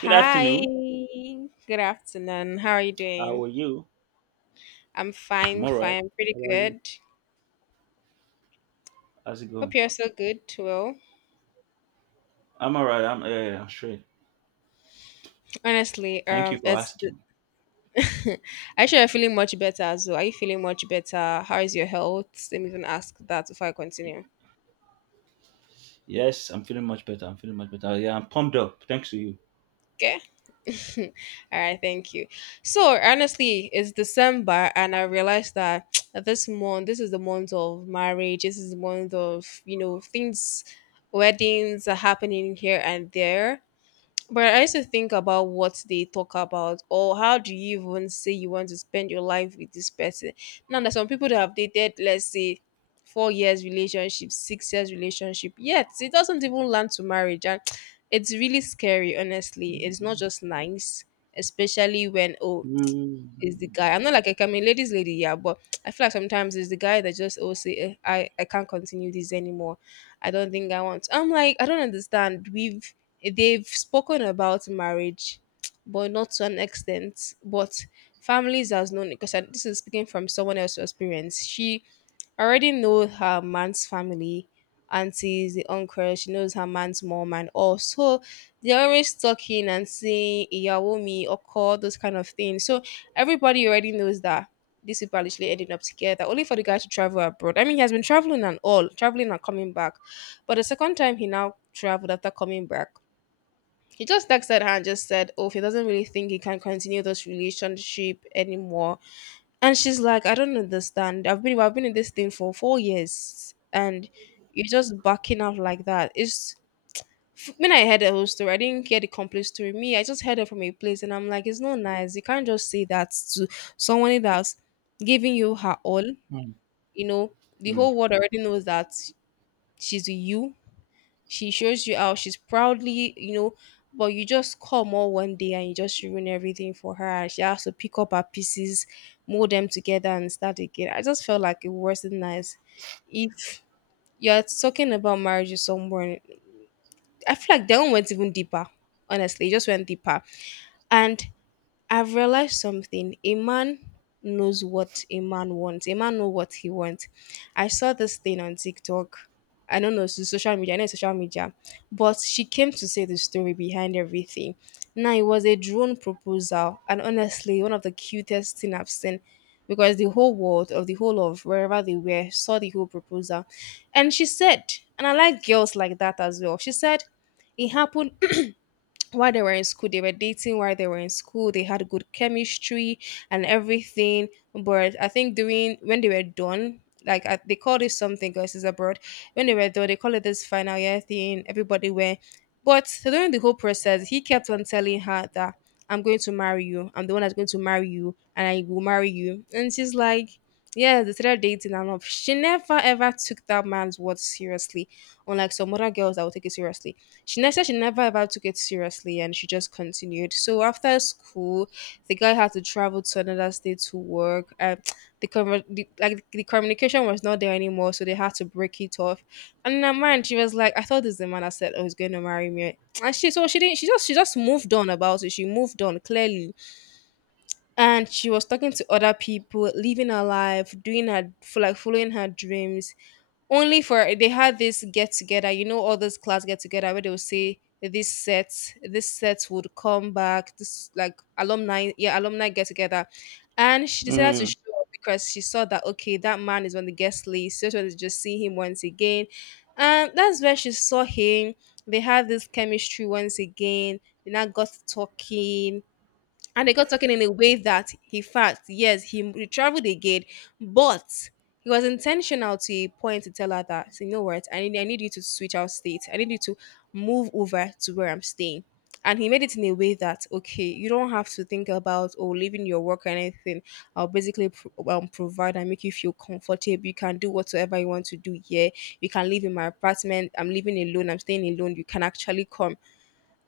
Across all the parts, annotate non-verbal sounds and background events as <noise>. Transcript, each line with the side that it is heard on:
right: Good
left: Hi,
right: afternoon.
left: good afternoon. How are you
right: How
left: doing?
right: are you?
left: I'm
right: I'm
left: fine,
right: all right.
left: fine, pretty
right: How about you?
left: good.
right: How's it
left: Hope
right: going?
left: you're so good too.
right: I'm all right. I'm yeah, yeah, I'm straight.
left: Honestly,
right: Thank you for
left: it's
right: asking.
left: <laughs> Actually, I am feeling much better. So, are you feeling much better? How is your health? Let me even ask that before I continue.
right: Yes, I'm feeling much better. I'm feeling much better. Yeah, I'm pumped up. Thanks to you.
left: Okay. <laughs> All right, thank you. So honestly, it's December, and I realized that <tsk> this is the month of marriage. This is the month of things, weddings are happening here and there. But I used to think about what they talk about, or how do you even say you want to spend your life with this person? Now, there's some people that have dated, let's say, 4 years relationship, 6 years relationship, yet it doesn't even land to marriage, and <tsk> it's really scary. Honestly, it's not
right: Mm,
left: just nice, especially when
right: mm,
left: is the guy. I'm not like, I'm a ladies' lady, yeah, but <tsk> I feel like sometimes it's the guy that just say I can't continue this anymore. I don't think I want. I'm like I don't understand. We've they've spoken about marriage, <tsk> but not to an extent. But families has known because this is speaking from someone else's experience. She I already know her man's family, aunties, the uncle, she knows her man's mom and all. So they're always talking and saying Iyawomi, Oko, those kind of things. So everybody already knows that these people are literally ending up together, only for the guy to travel abroad. I mean, he has been traveling and all, traveling and coming back. But the second time he now traveled after coming back, he just texted her and just said, "Oh, if he doesn't really think he can continue this relationship anymore," and she's like, "I don't understand. I've been in this thing for 4 years and you're just backing out like that." When I heard the whole story, I didn't get the complete story. Me, I just heard it from a place, and I'm like, it's not nice. You can't just say that to someone that's giving you her all.
right: mm,
left: You know, the whole world already knows that she's with you. She shows you how she's proudly, but you just come all one day and you just ruin everything for her. And she has to pick up her pieces, mold them together, and start again. I just felt like it wasn't nice. If you're talking about marriage with someone, I feel like that one went even deeper. Honestly, it just went deeper. And I've realized something. A man knows what a man wants. A man know what he wants. I saw this thing on TikTok. I don't know, so social media, I know it's social media. But she came to say the story behind everything. Now, it was a drone proposal, and honestly one of the cutest thing I've seen, because the whole world or the whole of wherever they were saw the whole proposal. And she said, and I like girls like that as well. She said it happened while they were in school. They were dating while they were in school. They had good chemistry and everything. But I think during when they were done, they called it something girls is abroad, when they were done they called it this final year thing. Everybody went, but during the whole process he kept on telling her that, I'm going to marry you. I'm the one that's going to marry you, and I will marry you." And she's like, yeah, they started dating and love. She never ever took that man's words seriously, unlike some other girls that will take it seriously. She never said she never ever took it seriously, and she just continued. So after school, the guy had to travel to another state to work. And the communication was not there anymore, so they had to break it off. And in her mind, she was like, "I thought this is the man that said I was going to marry me." And she so she didn't. She just moved on about it. She moved on clearly, and she was talking to other people, living her life, doing her for like following her dreams, only for they had this get together, all those class get together where they will say this set, this set would come back this like alumni yeah alumni get together. And she decided to
right: mm,
left: show up because she saw that, okay, that man is on the guest list, so she just wanted to just see him once again. And that's where she saw him. They had this chemistry once again. They now got talking, and they got talking in a way that, in fact, yes, he traveled again. But he was intentional to a point to tell her that, "So, you know what I need you to switch out state. I need you to move over to where I'm staying." And he made it in a way that, okay, you don't have to think about or leaving your work or anything. I'll basically provide and make you feel comfortable. You can do whatsoever you want to do here. You can live in my apartment. I'm living alone. I'm staying alone. You can actually come.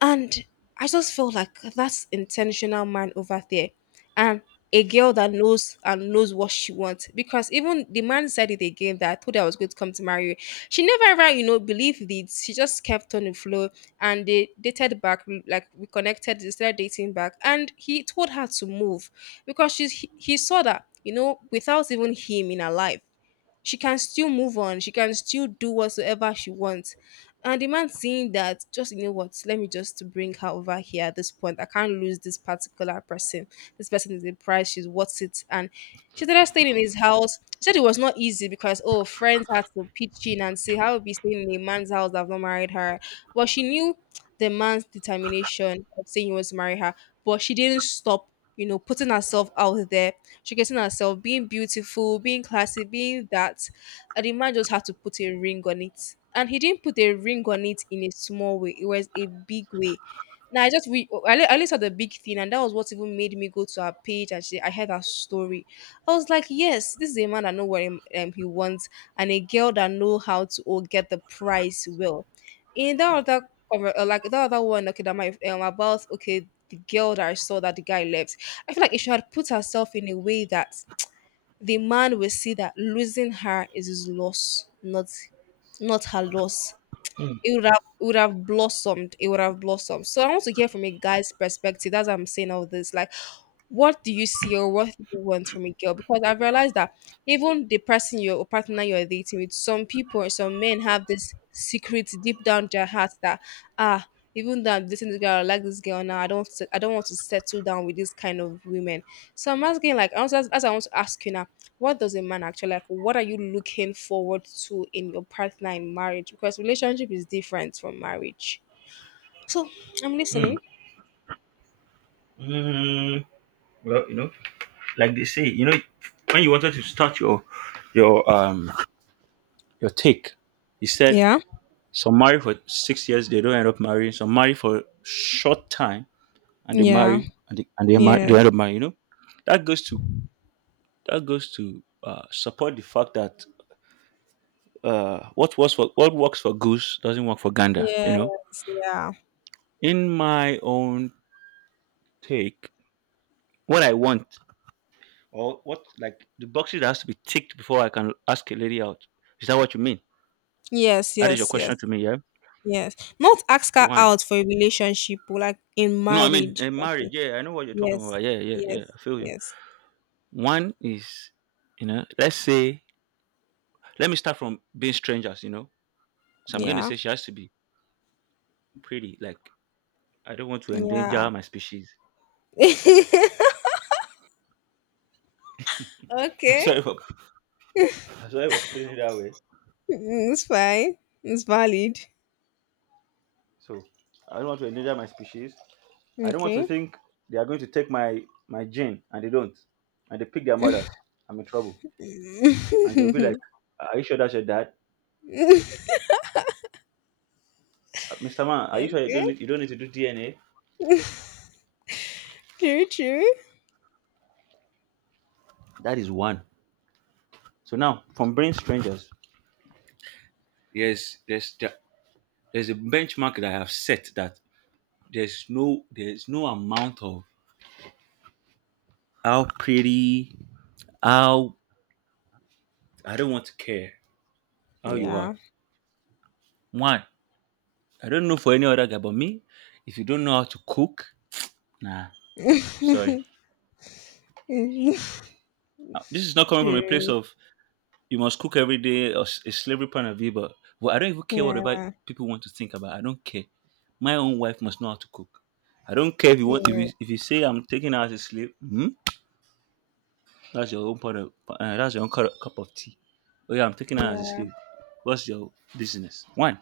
left: And I just felt like that's intentional man over there. And a girl that knows and knows what she wants. Because even the man said it again that, "I told her I was going to come to marry you." She never ever, believed it. She just kept on the flow, and they dated back, like we connected, they started dating back. And he told her to move because he saw that, without even him in her life she can still move on. She can still do whatsoever she wants. And the man seeing that, just, you know what, let me just bring her over here at this point. I can't lose this particular person. This person is the price, she's worth it. And she started staying in his house. She said it was not easy, because friends had to pitch in and say, "How would be staying in a man's house that I've not married her?" But she knew the man's determination of saying he wants to marry her, but she didn't stop, putting herself out there, showcasing herself, being beautiful, being classy, being that. And the man just had to put a ring on it. And he didn't put a ring on it in a small way, it was a big way. Now, I just we I only saw the big thing, and that was what even made me go to her page. I heard her story. I was like, yes, this is a man that know what he wants, and a girl that know how to get the price well. In that other like that other one, okay, that my about okay the girl that I saw that the guy left. I feel like if she had put herself in a way that the man will see that losing her is his loss, not her loss.
right: mm,
left: It would have blossomed. It would have blossomed. So I want to hear from a guy's perspective. That's what I'm saying all this. Like, what do you see or what do you want from a girl? Because I've realized that even the person you're or partner you're dating with, some men have this secret deep down their hearts that, ah, even though I'm dating this girl, I like this girl now, I don't want to settle down with this kind of women. So I'm asking, like, as I want to ask you now, what does a man actually like? What are you looking forward to in your partner in marriage? Because relationship is different from marriage. So I'm
right: mm,
left: listening.
right: mm. Well, like they say, when you wanted to start your your um your take, you said
left: Yeah.
right: some marry for 6 years, they don't end up marrying. Some marry for short time, and they
left: Yeah.
right: marry they end
left: Yes.
right: up marrying. You know, that goes to that goes to support the fact that what works for goose doesn't work for gander. You know,
left: Yes, yeah.
right: in my own take, what I want or what like the boxes that has to be ticked before I can ask a lady out. Is that what you mean?
left: Yes,
right: That is your
left: yes, yes,
right: question to me, yeah?
left: yes. Not ask her
right: One.
left: out for a relationship, or like in
right: No, I mean
left: marriage, per
right: marriage.
left: se.
right: Yeah, I know what you're talking
left: Yes,
right: about. Yeah, yeah,
left: yes,
right: yeah. I feel you.
left: yes.
right: One is, you know, let's say, let me start from being strangers. You know, so I'm going to
left: Yeah,
right: say she has to be pretty. Like I don't want to
left: yeah.
right: endanger my species. <laughs> I'm
left: Okay.
right: sorry for I'm sorry for putting it that way.
left: Mm, it's fine. It's valid.
right: So I don't want to endanger my species. I don't want to
left: Okay.
right: think they are going to take my gene, and they don't, and they pick their mothers. I'm in trouble,
left: <laughs>
right: and they will be like, "Are you sure that's your dad, Mr. Man? Are you sure you
left: Okay.
right: don't need, you don't need to do DNA?"
left: True, true.
right: That is one. So now from brain strangers, yes, there's a benchmark that I have set that there's no amount of how pretty, how. I don't want to care how you are.
left: Yeah.
right: One, I don't know for any other guy but me. If you don't know how to cook, nah,
left: <laughs>
right: sorry. This is not coming from a place
left: True.
right: of you must cook every day, or a slavery point of view, but, I don't even care whatever
left: Yeah.
right: people want to think about. I don't care. My own wife must know how to cook. I don't care if you want,
left: Yeah.
right: if you say I'm taking her as a slave. Hmm? That's your own part of that's your own cup of tea. Oh yeah, I'm taking her as a
left: Yeah.
right: slave. What's your business? One,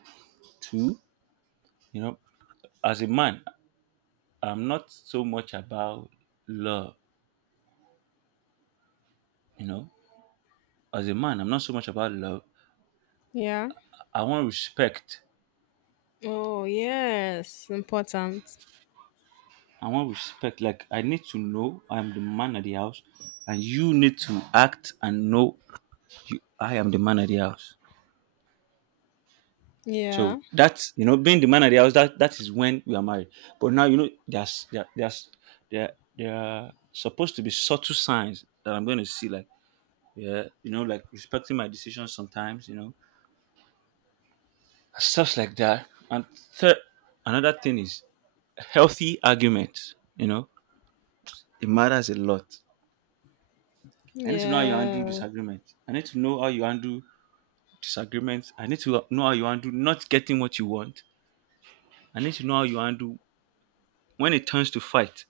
right: two. You know, as a man, I'm not so much about love, you know. As a man, I'm not so much about love.
left: Yeah.
right: I want respect.
left: Oh, yes. Important.
right: I want respect. Like I need to know I'm the man of the house, and you need to act and know I am the man of the house. So
left: Yeah.
right: that's being the man of the house. That is when we are married. But now there there are supposed to be subtle signs that I'm going to see. Like yeah, like respecting my decisions sometimes. Stuff like that. And third, another thing is healthy arguments. It matters a lot. I need to know how you handle
left: Yeah.
right: disagreement. I need to know how you handle disagreements. I need to know how you handle not getting what you want. I need to know how you handle when it turns to fight.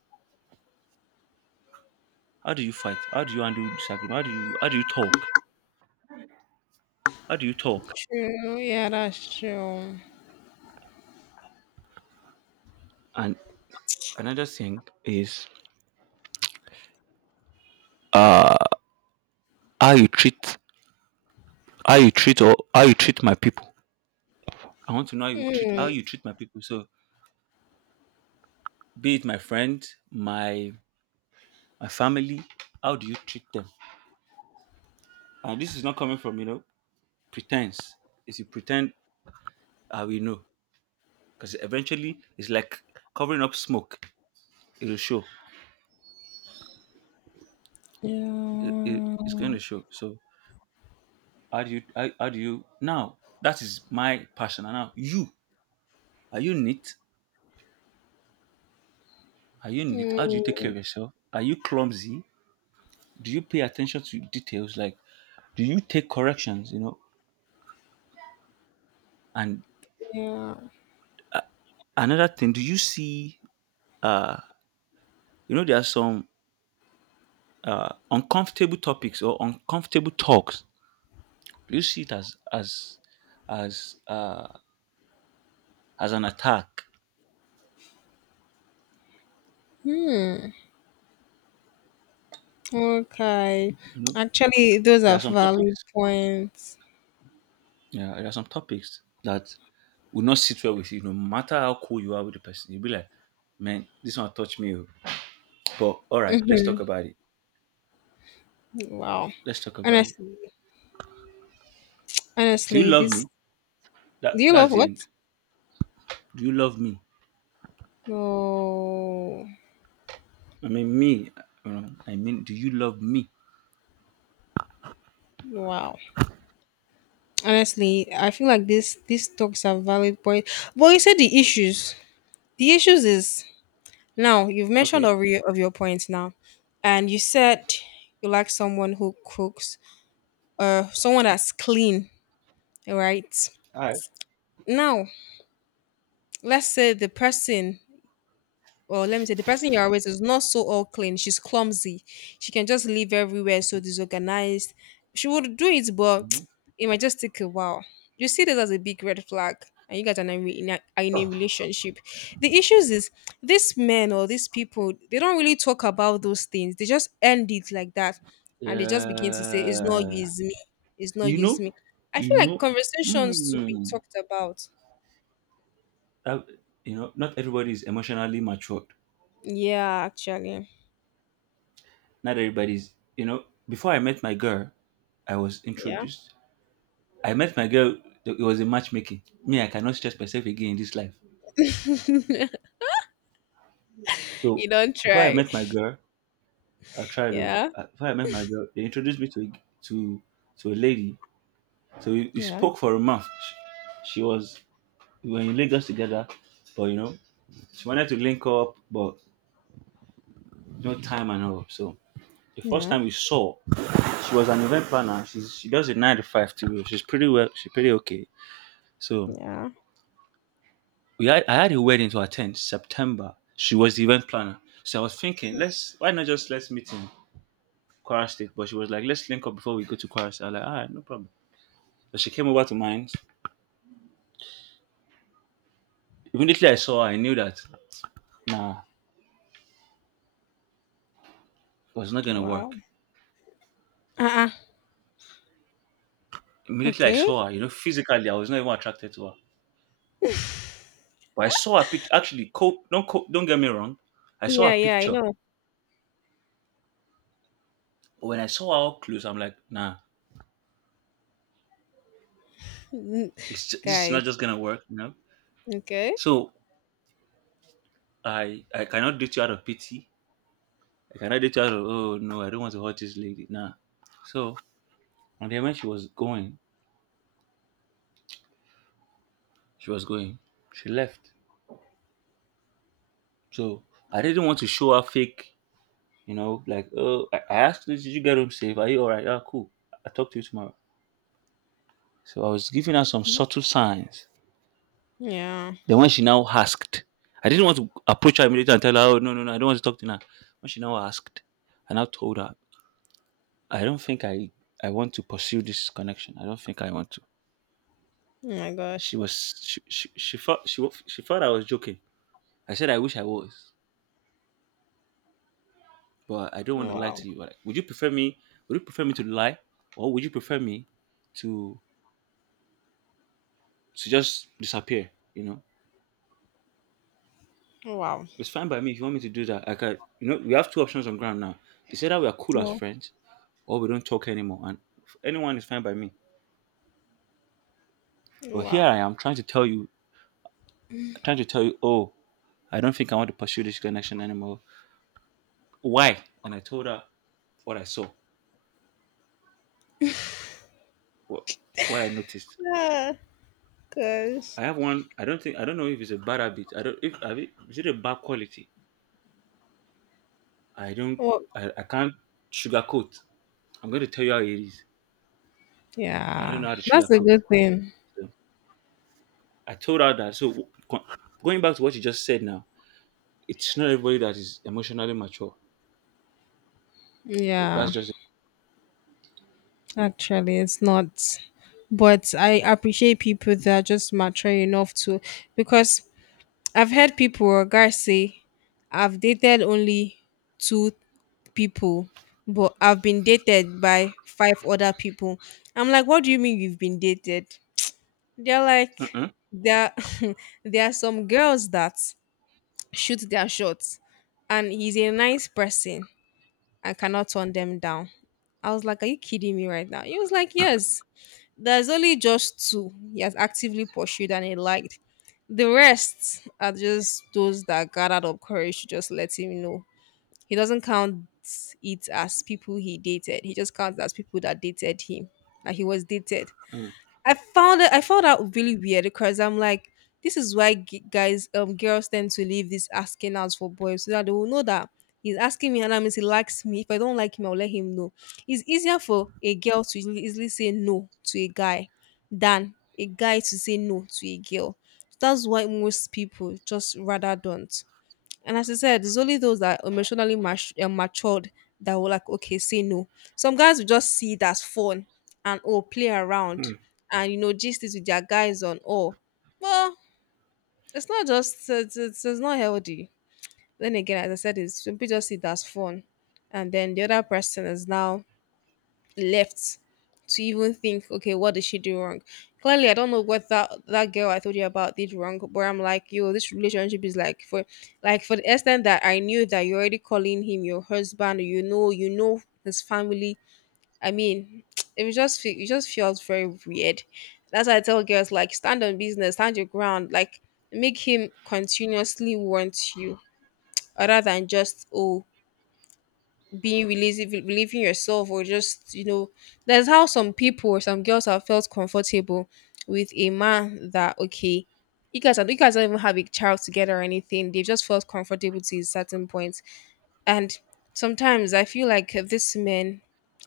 right: How do you fight? How do you handle disagreement? How do you talk? How do you talk?
left: True. Yeah, that's true.
right: And another thing is uh how you treat how you treat my people. I want to know how you treat how
left: Mm.
right: you treat my people. So be it my friend, my family. How do you treat them? And this is not coming from pretense. If you pretend, I will know, because eventually it's like covering up smoke. It will show. It, it,
left: Yeah.
right: it's going to show. So how do you now? That is my passion. And now you are you neat? Are you neat? How do you take care
left: Mm,
right: of yourself? Are you clumsy? Do you pay attention to details, like do you take corrections, and
left: yeah.
right: another thing, do you see uh you know, there are some uncomfortable topics or uncomfortable talks. You see it as as uh, as an attack.
left: Hmm. Okay.
right: You know,
left: Actually, those
right: there
left: are
right: are some
left: valid
right: topics.
left: points.
right: Yeah, there are some topics that will not sit well with you, no matter how cool you are with the person. You'll be like, "Man, this one touch me, oh." But all right, let's talk about it.
left: Wow.
right: Let's talk about it.
left: Honestly,
right: Do you
left: honestly,
right: love
left: this.
right: me? That
left: Do you love
right: that's the
left: what?
right: end. Do you love me?
left: Oh,
right: I mean me. You know, I mean, do you love me?
left: wow. Honestly, I feel like this. These talks are valid point. But you said the issues. The issues is, now you've mentioned
right: Okay.
left: of your points now, and you said you like someone who cooks, someone that's clean, right?
right: All right.
left: Now, let's say the person Or let me say the person you're with is not so all clean. She's clumsy. She can just live everywhere so disorganized. She would do it, but
right: Mhm.
left: <tsk> it might just take a while. You see this as a big red flag, and you guys are not re- in a, are in a relationship. The issues is these men or these people, they don't really talk about those things. They just end it like that, and they just begin to say, "It's not you,
right: Yeah.
left: it's me. It's not
right: You
left: you,
right: know,
left: it's me." I
right: you
left: feel like
right: know,
left: conversations to be
right: mm,
left: talked about.
right: that, not everybody is emotionally matured.
left: Yeah, actually.
right: Not everybody's, you know, Before I met my girl, I was
left: Yeah.
right: introduced. I met my girl, it was a matchmaking. Me, I cannot stress myself again in this life.
left: <laughs>
right: So
left: You don't
right: before I
left: try.
right: met my girl,
left: Yeah.
right: they introduced me to a lady. So we
left: Yeah,
right: spoke for a month. She was, we were in Lagos together, but she wanted to link up, but no time and all. So the first
left: yeah,
right: time we saw, she was an event planner. She does a nine to five too. She's pretty well. She's pretty okay. So
left: yeah.
right: we had I had a wedding to attend September. She was the event planner. So I was thinking,
left: Mm.
right: let's why not just let's meet in Kwara State. But she was like, let's link up before we go to Kwara State. I was like, alright, no problem. So she came over to mine. Immediately I saw her, I knew that nah, it was not gonna
left: Wow.
right: work.
left: Uh-uh.
right: Immediately I
left: Okay.
right: saw her, physically I was not even attracted to her. But I saw her picture. Actually, don't get me wrong. I saw
left: Yeah,
right: her
left: yeah, I
right: picture.
left: know.
right: But when I saw her up close, I'm like, nah,
left: Mm.
right: this is not
left: Guys,
right: just gonna work.
left: okay.
right: So I cannot date you out of pity. I cannot date you out of, oh no, I don't want to hurt this lady. Nah. So and then when she was going, she left. So I didn't want to show her fake, like, oh, I asked her, did you get home safe? Are you alright? Yeah, cool. I'll talk to you tomorrow. So I was giving her some
left: Mm.
right: subtle signs.
left: Yeah.
right: Then when she now asked, I didn't want to approach her immediately and tell her, oh no no no, I don't want to talk to you now. When she now asked, and I now told her I don't think I want to pursue this connection. I don't think I want to.
left: Oh my
right: She
left: gosh.
right: was she she, she thought she thought I was joking. I said I wish I was, but I don't want to lie
left: Wow.
right: to you. Like, would you prefer me? Would you prefer me to lie, or would you prefer me to to just disappear? You know,
left: Wow.
right: it's fine by me if you want me to do that. Like, I can. You know, we have two options on ground now. It's either we are cool as
left: Wow.
right: friends, or we don't talk anymore. And anyone is fine by me. But here
left: Wow.
right: I am trying to tell you, oh, I don't think I want to pursue this connection anymore. Why? And I told her what I saw, what, what I noticed.
left: Yeah, cause
right: I have one, I don't think, I don't know if it's a bad habit, I don't, if have it, is it a bad quality, I don't.
left: well,
right: I can't sugarcoat. I'm going to tell you how it is. I don't
left: yeah.
right: know how to
left: That's a
right: sugarcoat.
left: good thing.
right: So I told her that. So going back to what you just said now, it's not everybody that is emotionally mature. So
left: Yeah.
right: that's just.
left: Actually, it's not. But I appreciate people that are just mature enough to, because I've heard people or guys say I've dated only two people, but I've been dated by five other people. I'm like, what do you mean you've been dated? They're like,
right: Mm-mm.
left: there, <laughs> there are some girls that shoot their shots, and he's a nice person. I cannot turn them down. I was like, are you kidding me right now? He was like, yes. There's only just two he has actively pursued and he liked. The rest are just those that gathered up courage to just let him know he doesn't count it as people he dated. He just counts as people that dated him, that he was dated.
right: Mm.
left: I found it. I found out really weird because I'm like, this is why guys, girls tend to leave this asking out for boys so that they will know that he's asking me and that means he likes me. If I don't like him, I'll let him know. It's easier for a girl to easily say no to a guy than a guy to say no to a girl. That's why most people just rather don't. And as I said, it's only those that are emotionally matured that will like, okay, say no. Some guys will just see it as fun and oh, play around
right: Mm.
left: and you know, gist it with their guys on. Oh, well, it's not just it's not healthy. Then again, as I said, it's some people just see it as fun, and then the other person is now left to even think, okay, what did she do wrong? Clearly, I don't know what that girl I told you about did wrong, but I'm like, yo, this relationship is like for the extent that I knew that you're already calling him your husband, you know his family. I mean, <tsk> it was just it just feels very weird. That's why I tell girls like stand on business, stand your ground, like make him continuously want you, other than just oh being releasing believing yourself or just you know that's how some people or some girls have felt comfortable with a man that okay you guys don't even have a child together or anything. They've just felt comfortable to a certain point, and sometimes I feel like these men,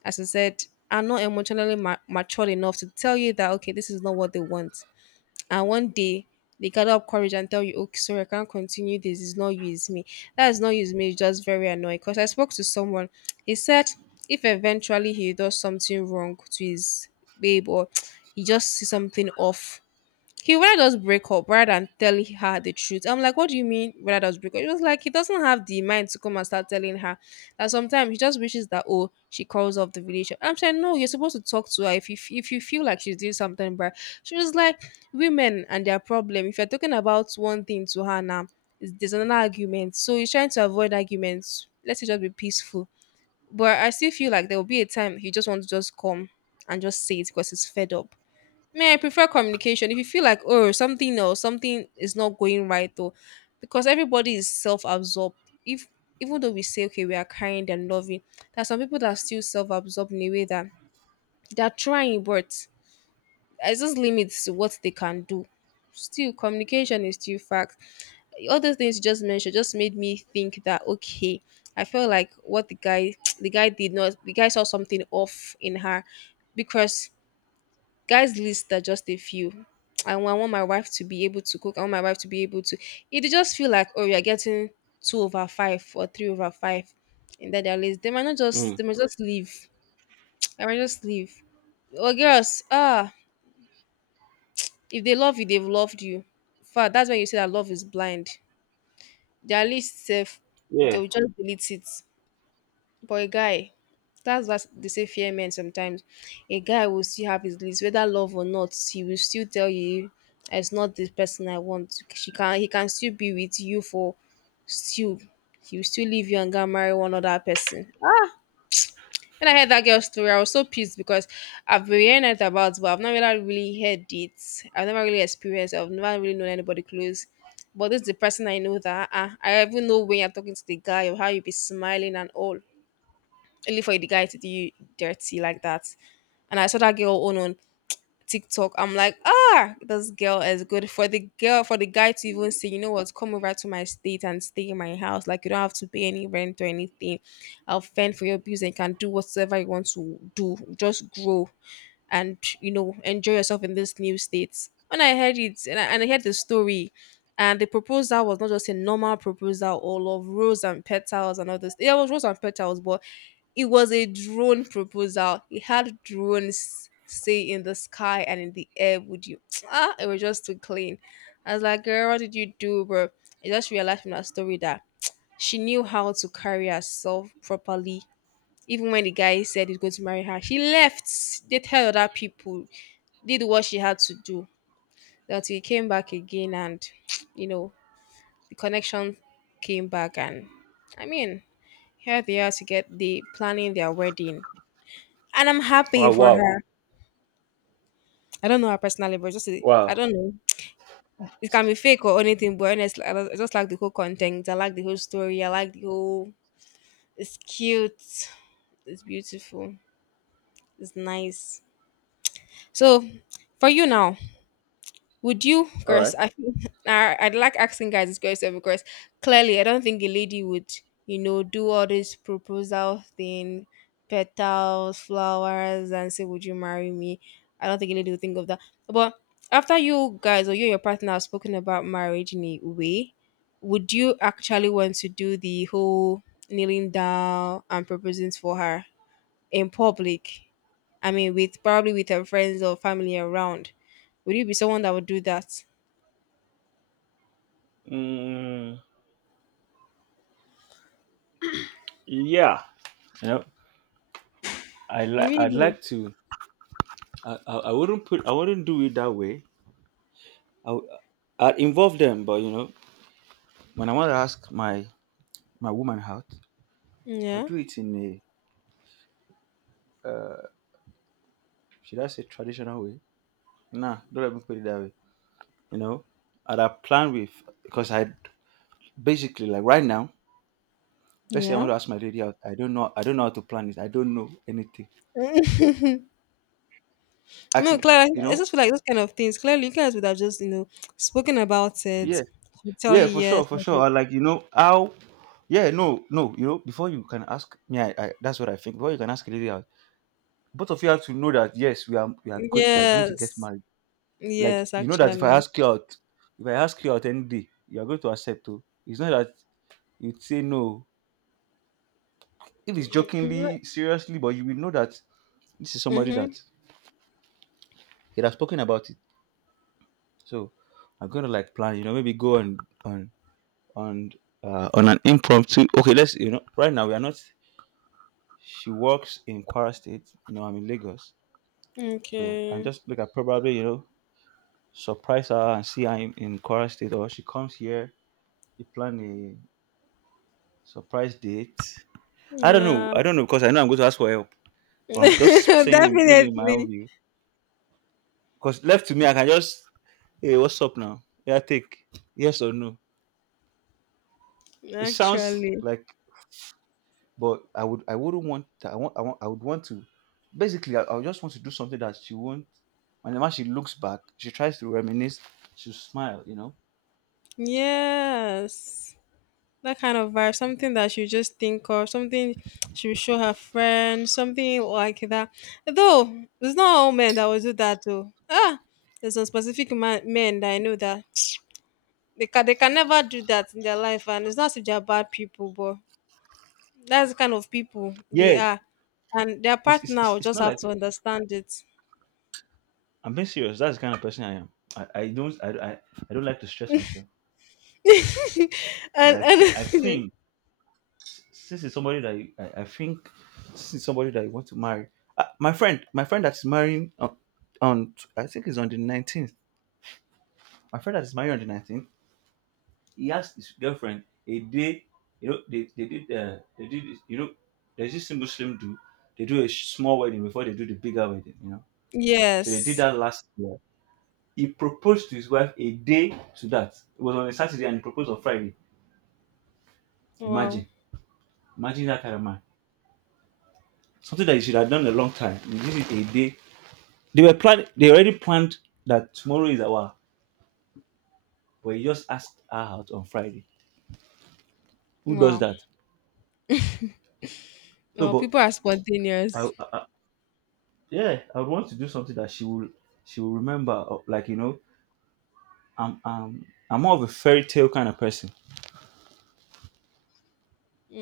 left: as I said, are not emotionally matured enough to tell you that okay, this is not what they want, and one day they gather up courage and tell you, okay, sorry, I can't continue this. It's not you, it's me. That is not you, it's me. It's just very annoying. Because I spoke to someone, he said if eventually he does something wrong to his babe or <tsk> he just sees something off, he would rather just break up rather than tell her the truth. I'm like, what do you mean rather just break up? It was like he doesn't have the mind to come and start telling her that sometimes he just wishes that oh she calls off the relationship. I'm saying no, you're supposed to talk to her if you feel like she's doing something bad. She was like, women and their problem. If you're talking about one thing to her now, there's another argument. So he's trying to avoid arguments. Let's just be peaceful. But I still feel like there will be a time he just wants to just come and just say it because he's fed up. Me, I prefer communication. If you feel like, oh, something else, something is not going right though, because everybody is self-absorbed. If even though we say okay, we are kind and loving, there are some people that are still self-absorbed in a way that they're trying, but there's just limits to what they can do. Still, communication is still fact. All those things you just mentioned just made me think that okay, I feel like what the guy <tsk> the guy did not the guy saw something off in her, because guys' list are just a few. I want my wife to be able to cook. I want my wife to be able to. It just feel like oh, you're getting two over five or three over five in that their list. They might not
right: Mm.
left: just. They might just leave. I might just leave. Well, girls, ah, if they love you, they've loved you. In fact, that's why you say that love is blind. Their list, sef,
right: Yeah.
left: they'll just delete it. But a guy, that's what they say, fear men sometimes. A guy will still have his list, whether love or not, he will still tell you it's not this person I want. She can he can still be with you for still, he will still leave you and go and marry one other person. When I heard that girl's story, I was so pissed because I've been hearing it about, but I've never really heard it. I've never really experienced it. I've never really known anybody close. But this is the person I know that I even know when you're talking to the guy or how you be smiling and all, only for the guy to do you dirty like that. And I saw that girl on TikTok. I'm like, ah, this girl is good for the girl for the guy to even say, you know what, come over to my state and stay in my house. Like you don't have to pay any rent or anything. I'll fend for your bills and you can do whatever you want to do. Just grow and you know enjoy yourself in this new state. When I heard it and I heard the story. And the proposal was not just a normal proposal, all of rose and petals and all this. Yeah, it was rose and petals, but it was a drone proposal. He had drones say in the sky and in the air, would you? <tsk> Ah, it was just too clean. I was like, girl, what did you do, bro? I just realized from that story that she knew how to carry herself properly. Even when the guy said he's going to marry her, she left. They tell other people, did what she had to do. That he came back again and, <tsk> you know, the connection came back and I mean, here they are to get the planning their wedding, and I'm happy
right: Wow.
left: for
right: Wow.
left: her. I don't know her personally, but just I
right: Wow.
left: don't know. It can be fake or anything, but honestly, I just like the whole content. I like the whole story. I like the whole. It's cute. It's beautiful. It's nice. So, for you now, would you,
right: All
left: Chris?
right: right.
left: I feel- <laughs> I'd like asking guys this question because clearly I don't think a lady would, you know, do all this proposal thing, petals, flowers, and say, "Would you marry me?" I don't think a lady would think of that. But after you guys or you and your partner have spoken about marriage in a way, would you actually want to do the whole kneeling down and proposing for her in public? I mean, with probably with her friends or family around. Would you be someone that would do that?
right: Mm, yeah. you know, I like I'd
left: Really?
right: like to. I wouldn't do it that way. I w- I'd involve them, but when I want to ask my woman out, I'll
left: Yeah.
right: do it in a should I say traditional way? Nah, don't let me put it that way. You know, I'd have plan with, because I basically like right now. Let's say I want
left: Yeah.
right: to ask my lady out. I don't know. I don't know how to plan it. I don't know anything.
left: <laughs>
right: I
left: No,
right: could,
left: Clara,
right: you
left: I
right: know,
left: just feel like those kind of things. Clearly, you guys would have just, you know, spoken about it.
right: yeah,
left: She would tell
right: yeah,
left: you
right: for sure,
left: yes,
right: for
left: or
right: sure.
left: she-
right: I like you know how. Yeah, no, no. You know, before you can ask me, I that's what I think. Before you can ask a lady out, both of you have to know that, yes, we are going to get
left: Yes.
right: married. Like,
left: Yes,
right: you know that if I
left: actually.
right: ask you out, if I ask you out any day, you are going to accept. Oh, it's not that you'd say no. If it's jokingly, seriously, but you will know that this is somebody that
left: Mm-hmm.
right: it has spoken about it. So I'm gonna like plan, maybe go on on on an impromptu. Okay, let's, right now we are not. She works in Kwara State. You know, I'm in Lagos, so I'm
left: Okay.
right: just like I probably surprise her and see her in Kwara State, or she comes here, we plan a surprise date. I don't know.
left: Yeah.
right: I don't know, because I know I'm going to ask for help. But I'm just
left: <laughs>
right: saying, maybe in my own
left: Definitely.
right: view, because left to me, I can just, hey, what's up now? Yeah, take yes or no. It sounds
left: Actually.
right: like, but I wouldn't want that. I would want to. Basically, I would just want to do something that she won't. Whenever she looks back, she tries to reminisce. She will smile.
left: Yes. That kind of vibe, something that she would just think of, something she would show her friends, something like that. Though it's not all men that will do that though. Ah, there's some specific men that I know that <tsk> they can never do that in their life, and it's not if they're bad people, but that's the kind of people they
right: Yeah,
left: are, and their
right: it's it's,
left: partner
right: it's
left: will
right: it's
left: just
right: not
left: have
right: like
left: to understand it.
right: I'm being serious. That's the kind of person I am. I, I don't I, I, I don't like to stress myself.
left: <laughs>
right: But
left: and
right: I think I
left: and
right: think since it's somebody that you- I, I think since it's somebody that you want to marry. My friend that's marrying on I think it's on the 19th. My friend that is marrying on the 19th. He asked his girlfriend a day. You know, there's this Muslim do, they do a small wedding before they do the bigger wedding. You know, so they did
left: <laughs> yes,
right: that last year. He proposed to his wife a day to that. It was on a Saturday and he proposed on Friday.
left: wow,
right: Imagine. Imagine that kind of man. Something that you should have done a long time. You did it a day. They were planning they already planned that tomorrow is our, but he just asked her out on Friday. Who does
left: wow,
right: that? So
left: wow.
right: but
left: People are
right: I, I,
left: spontaneous.
right: I- yeah, I would want to do something that she will remember, like, I'm more of a fairy tale kind of person.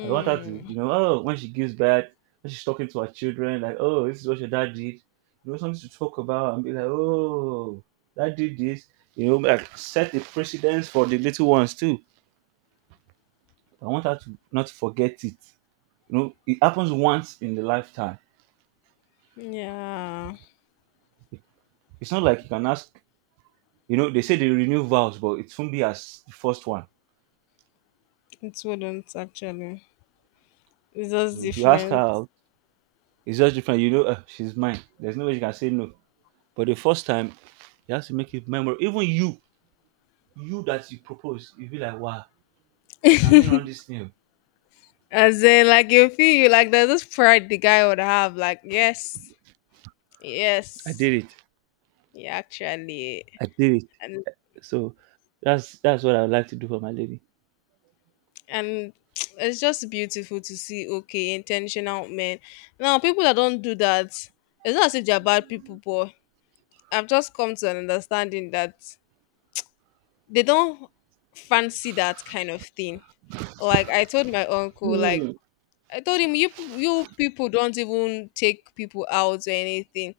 right: I want her to, oh, when she gives birth, when she's talking to her children, like, oh, this is what your dad did. You know, something to talk about and be like, oh, dad did this. You know, like, set the precedence for the little ones too. I want her to not forget it. You know, it happens once in the lifetime.
left: yeah.
right: It's not like you can ask, they say they renew vows, but it won't be as the first one.
left: It wouldn't actually. It's just
right: So if you ask her
left: different.
right: out, it's just different. You know, she's mine. There's no way she can say no. But the first time, you have to make it memorable. Even you that you propose, you be like, wow, now me run this thing.
left: As in, like you feel you like there's this pride the guy would have. Like yes,
right: I
left: yes,
right: did it.
left: yeah, actually,
right: I did it.
left: and
right: So that's what I would like to do for my lady.
left: and <tsk> it's just beautiful to see. Okay, intentional men. Now people that don't do that, it's not as if they're bad people, but I've just come to an understanding that they don't fancy that kind of thing. Like I told my uncle, like
right: Hmm.
left: I told him you people don't even take people out or anything.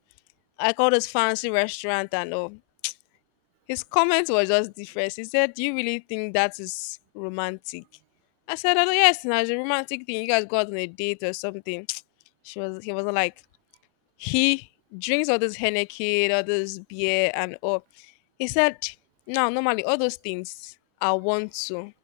left: I called this fancy restaurant and all. His comment was just different. He said, "Do you really think that is romantic?" I said, "Oh yes, now it's a romantic thing. You guys go out on a date or something." <tsk> She was He wasn't like he drinks all this Henneken, all this beer and all. He said, "No, normally all those things I want to.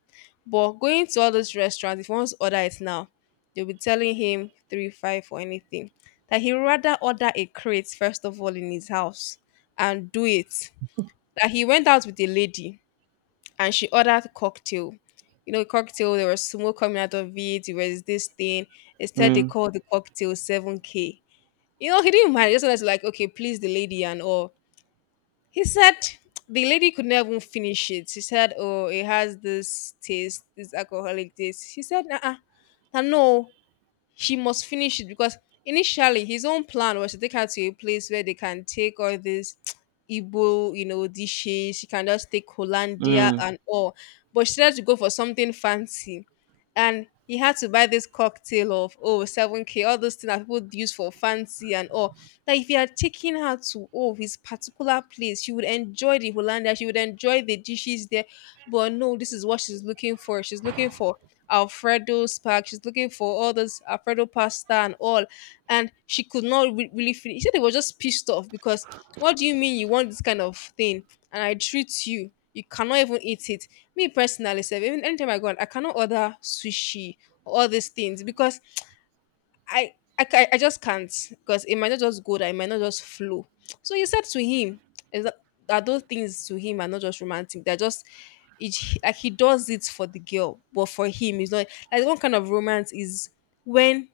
left: But going to all those restaurants, if he wants to order it now, they'll be telling him 3, 5 or anything. That he rather order a crate first of all in his house and do it." That he went out with a lady and she ordered cocktail. You know, cocktail, there was smoke coming out of it, there was this thing. Instead they
right: Mm,
left: called the cocktail 7K. You know, he didn't mind. He just was like, okay, please the lady and all. He said the lady could not even finish it. She said, "Oh, it has this taste, this alcoholic taste." He said, " no." She must finish it because initially his own plan was to take her to a place where they can take all these <tsk> Igbo, you know, dishes. She can just take Hollandia
right: mm,
left: and all. But she had to go for something fancy. And he had to buy this cocktail of oh 7K, all those things that people use for fancy and all. That if he had taken her to oh his particular place, she would enjoy the Hollandia, she would enjoy the dishes there. But no, this is what she's looking for. She's looking for Alfredo spark. She's looking for all this Alfredo pasta and all, and she could not really finish. She said they was just pissed off because what do you mean you want this kind of thing and I treat you? You cannot even eat it. Me personally, self, even anytime I go out, I cannot order sushi or all these things because I I just can't because it might not just go there, it might not just flow. So he said to him is that, that those things to him are not just romantic, they're just it, like he does it for the girl, but for him, it's not like one kind of romance is when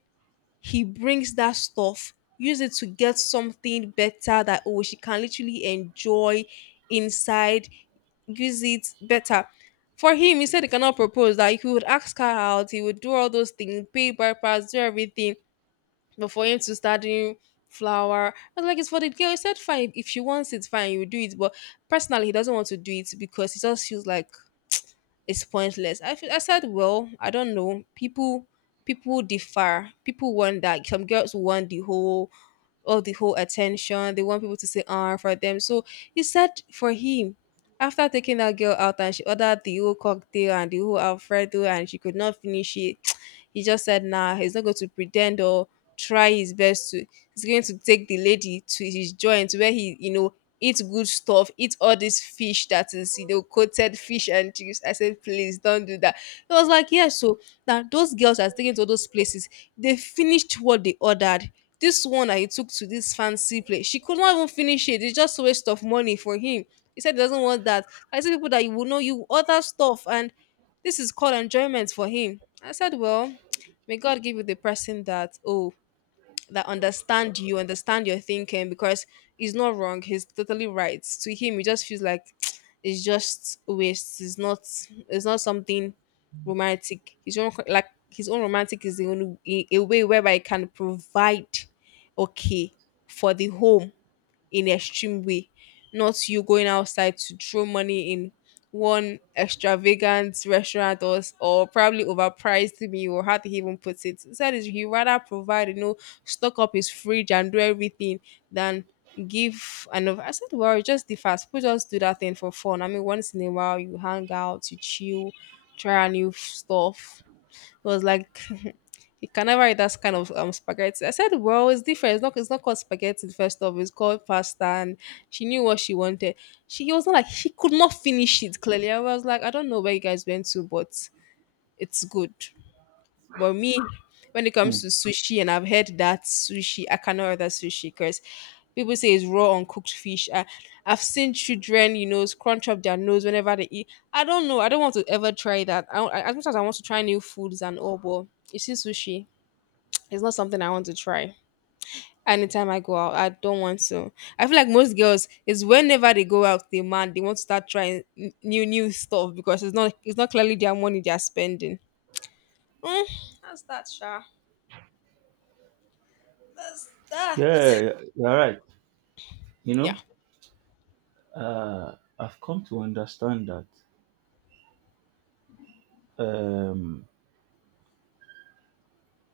left: he brings that stuff, use it to get something better that oh she can literally enjoy inside, use it better. For him, he said he cannot propose that he would ask her out, he would do all those things, pay by pass, do everything but for him to start doing flower, I was like, it's for the girl. He said, fine, if she wants it, fine, you do it. But personally, he doesn't want to do it because it just feels like it's pointless. I, feel, I said, well, I don't know. People differ. People want that. Some girls want the whole all the whole attention. They want people to say ah for them. So he said for him, after taking that girl out and she ordered the whole cocktail and the whole Alfredo and she could not finish it, <tsk> he just said nah, he's not going to pretend or try his best to he's going to take the lady to his joint where he, you know, eat good stuff, eat all this fish that is, you know, coated fish and chips. I said, please don't do that. He was like, yes. So now, those girls are taken to those places, they finished what they ordered. This one I took to this fancy place, she could not even finish it. It's just a waste of money for him. He said he doesn't want that. I said, people that you will know, you order stuff, and this is called enjoyment for him. I said, well, may God give you the person that, oh, that understand you, understand your thinking because he's not wrong, he's totally right. To him, it just feels like <tsk> it's just waste. It's not something romantic. His own like his own romantic is the only a way whereby it can provide okay for the home in extreme way, not you going outside to throw money in one extravagant restaurant or, s- or probably overpriced meal or how to even put it. Instead, is he rather provide, you know, stock up his fridge and do everything than give and I said, well, just the fast people just do that thing for fun. I mean, once in a while you hang out, you chill, try stuff. It was like you can never eat that kind of spaghetti. I said, well, it's different. It's not called spaghetti, first of It's called pasta. And she knew what she wanted. She was not like, she could not finish it, clearly. I was like, I don't know where you guys went to, but it's good. But me, when it comes
right: mm.
left: to sushi, and I've heard that sushi, I cannot order sushi because people say it's raw uncooked fish. I, I've seen children, you know, scrunch up their nose whenever they eat. I don't know. I don't want to ever try that. I as much as I want to try new foods and all, but you see sushi. It's not something I want to try. Anytime I go out, I don't want to. I feel like most girls is whenever they go out, they man they want to start trying new stuff because it's not clearly their money they are spending. Mm, that's that, Sha. That's that.
right: Yeah, you're right. You
left: Yeah.
right: know, I've come to understand that um,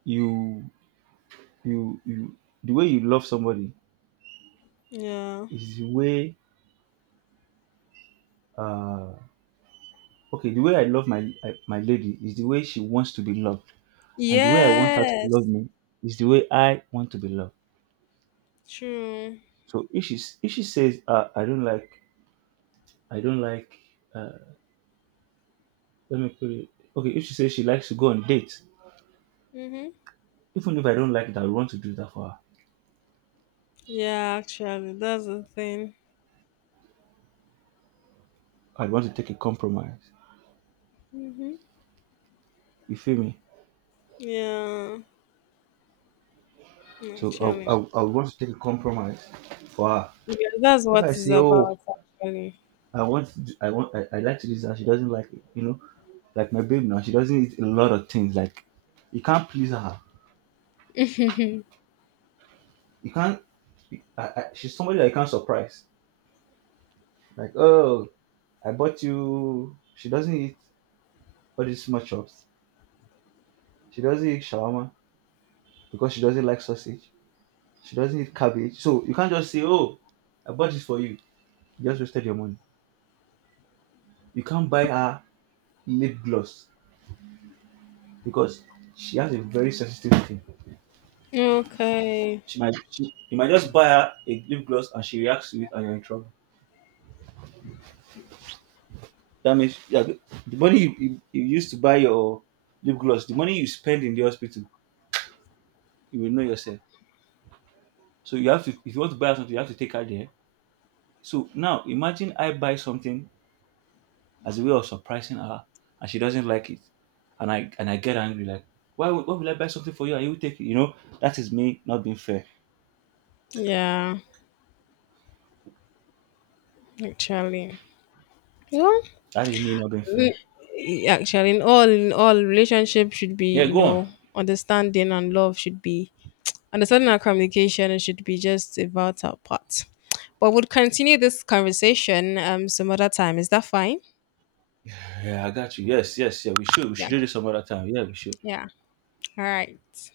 right: you, you, you, the way you love somebody
left: Yeah.
right: is the way. Uh, okay, the way I love my lady is the way she wants to be loved, and the way I want her to love
left: Yes.
right: me is the way I want to be loved.
left: True.
right: So if she says, I don't like, uh, let me put it. Okay, if she says she likes to go on dates,
left: Mhm.
right: even if I don't like that, I want to do that for her.
left: Yeah, actually, that's the thing.
right: I want to take a compromise.
left: Mhm.
right: You feel me?
left: Yeah.
right: So
left: Actually,
right: I want to take a compromise for her.
left: yeah, that's
right: If
left: what
right: I
left: it's
right: say, oh,
left: about. Actually.
right: I want, to do, I want, I like to do that. She doesn't like it. You know, like, my babe now, she doesn't eat a lot of things. Like, you can't please her. You can't. She's somebody that you can't surprise. Like, oh, I bought you. She doesn't eat all these small chops. She doesn't eat shawarma because she doesn't like sausage. She doesn't eat cabbage. So you can't just say, oh, I bought this for you. You just wasted your money. You can't buy her lip gloss because she has a very sensitive skin.
left: Okay.
right: You might just buy her a lip gloss and she reacts to it and you're in trouble. That means, yeah, the money you used to buy your lip gloss, the money you spend in the hospital, you will know yourself. So you have to if you want to buy her something, you have to take her there. So now imagine I buy something as a way of surprising her, and she doesn't like it. And I get angry, like, why will I buy something for you and you will take it? You know, that is me not being fair.
left: Yeah. Actually. Well,
right: That is me not being fair.
left: eh, actually, in all, relationship should be,
right: Yeah,
left: you
right: go on.
left: know, understanding and love should be understanding and communication. It should be just a vital part. But we'll continue this conversation some other time. Is that fine?
right: Yeah, I got you. Yes, yes, yeah. We should
left: Yeah.
right: do this some other time. Yeah, we should.
left: Yeah. All right.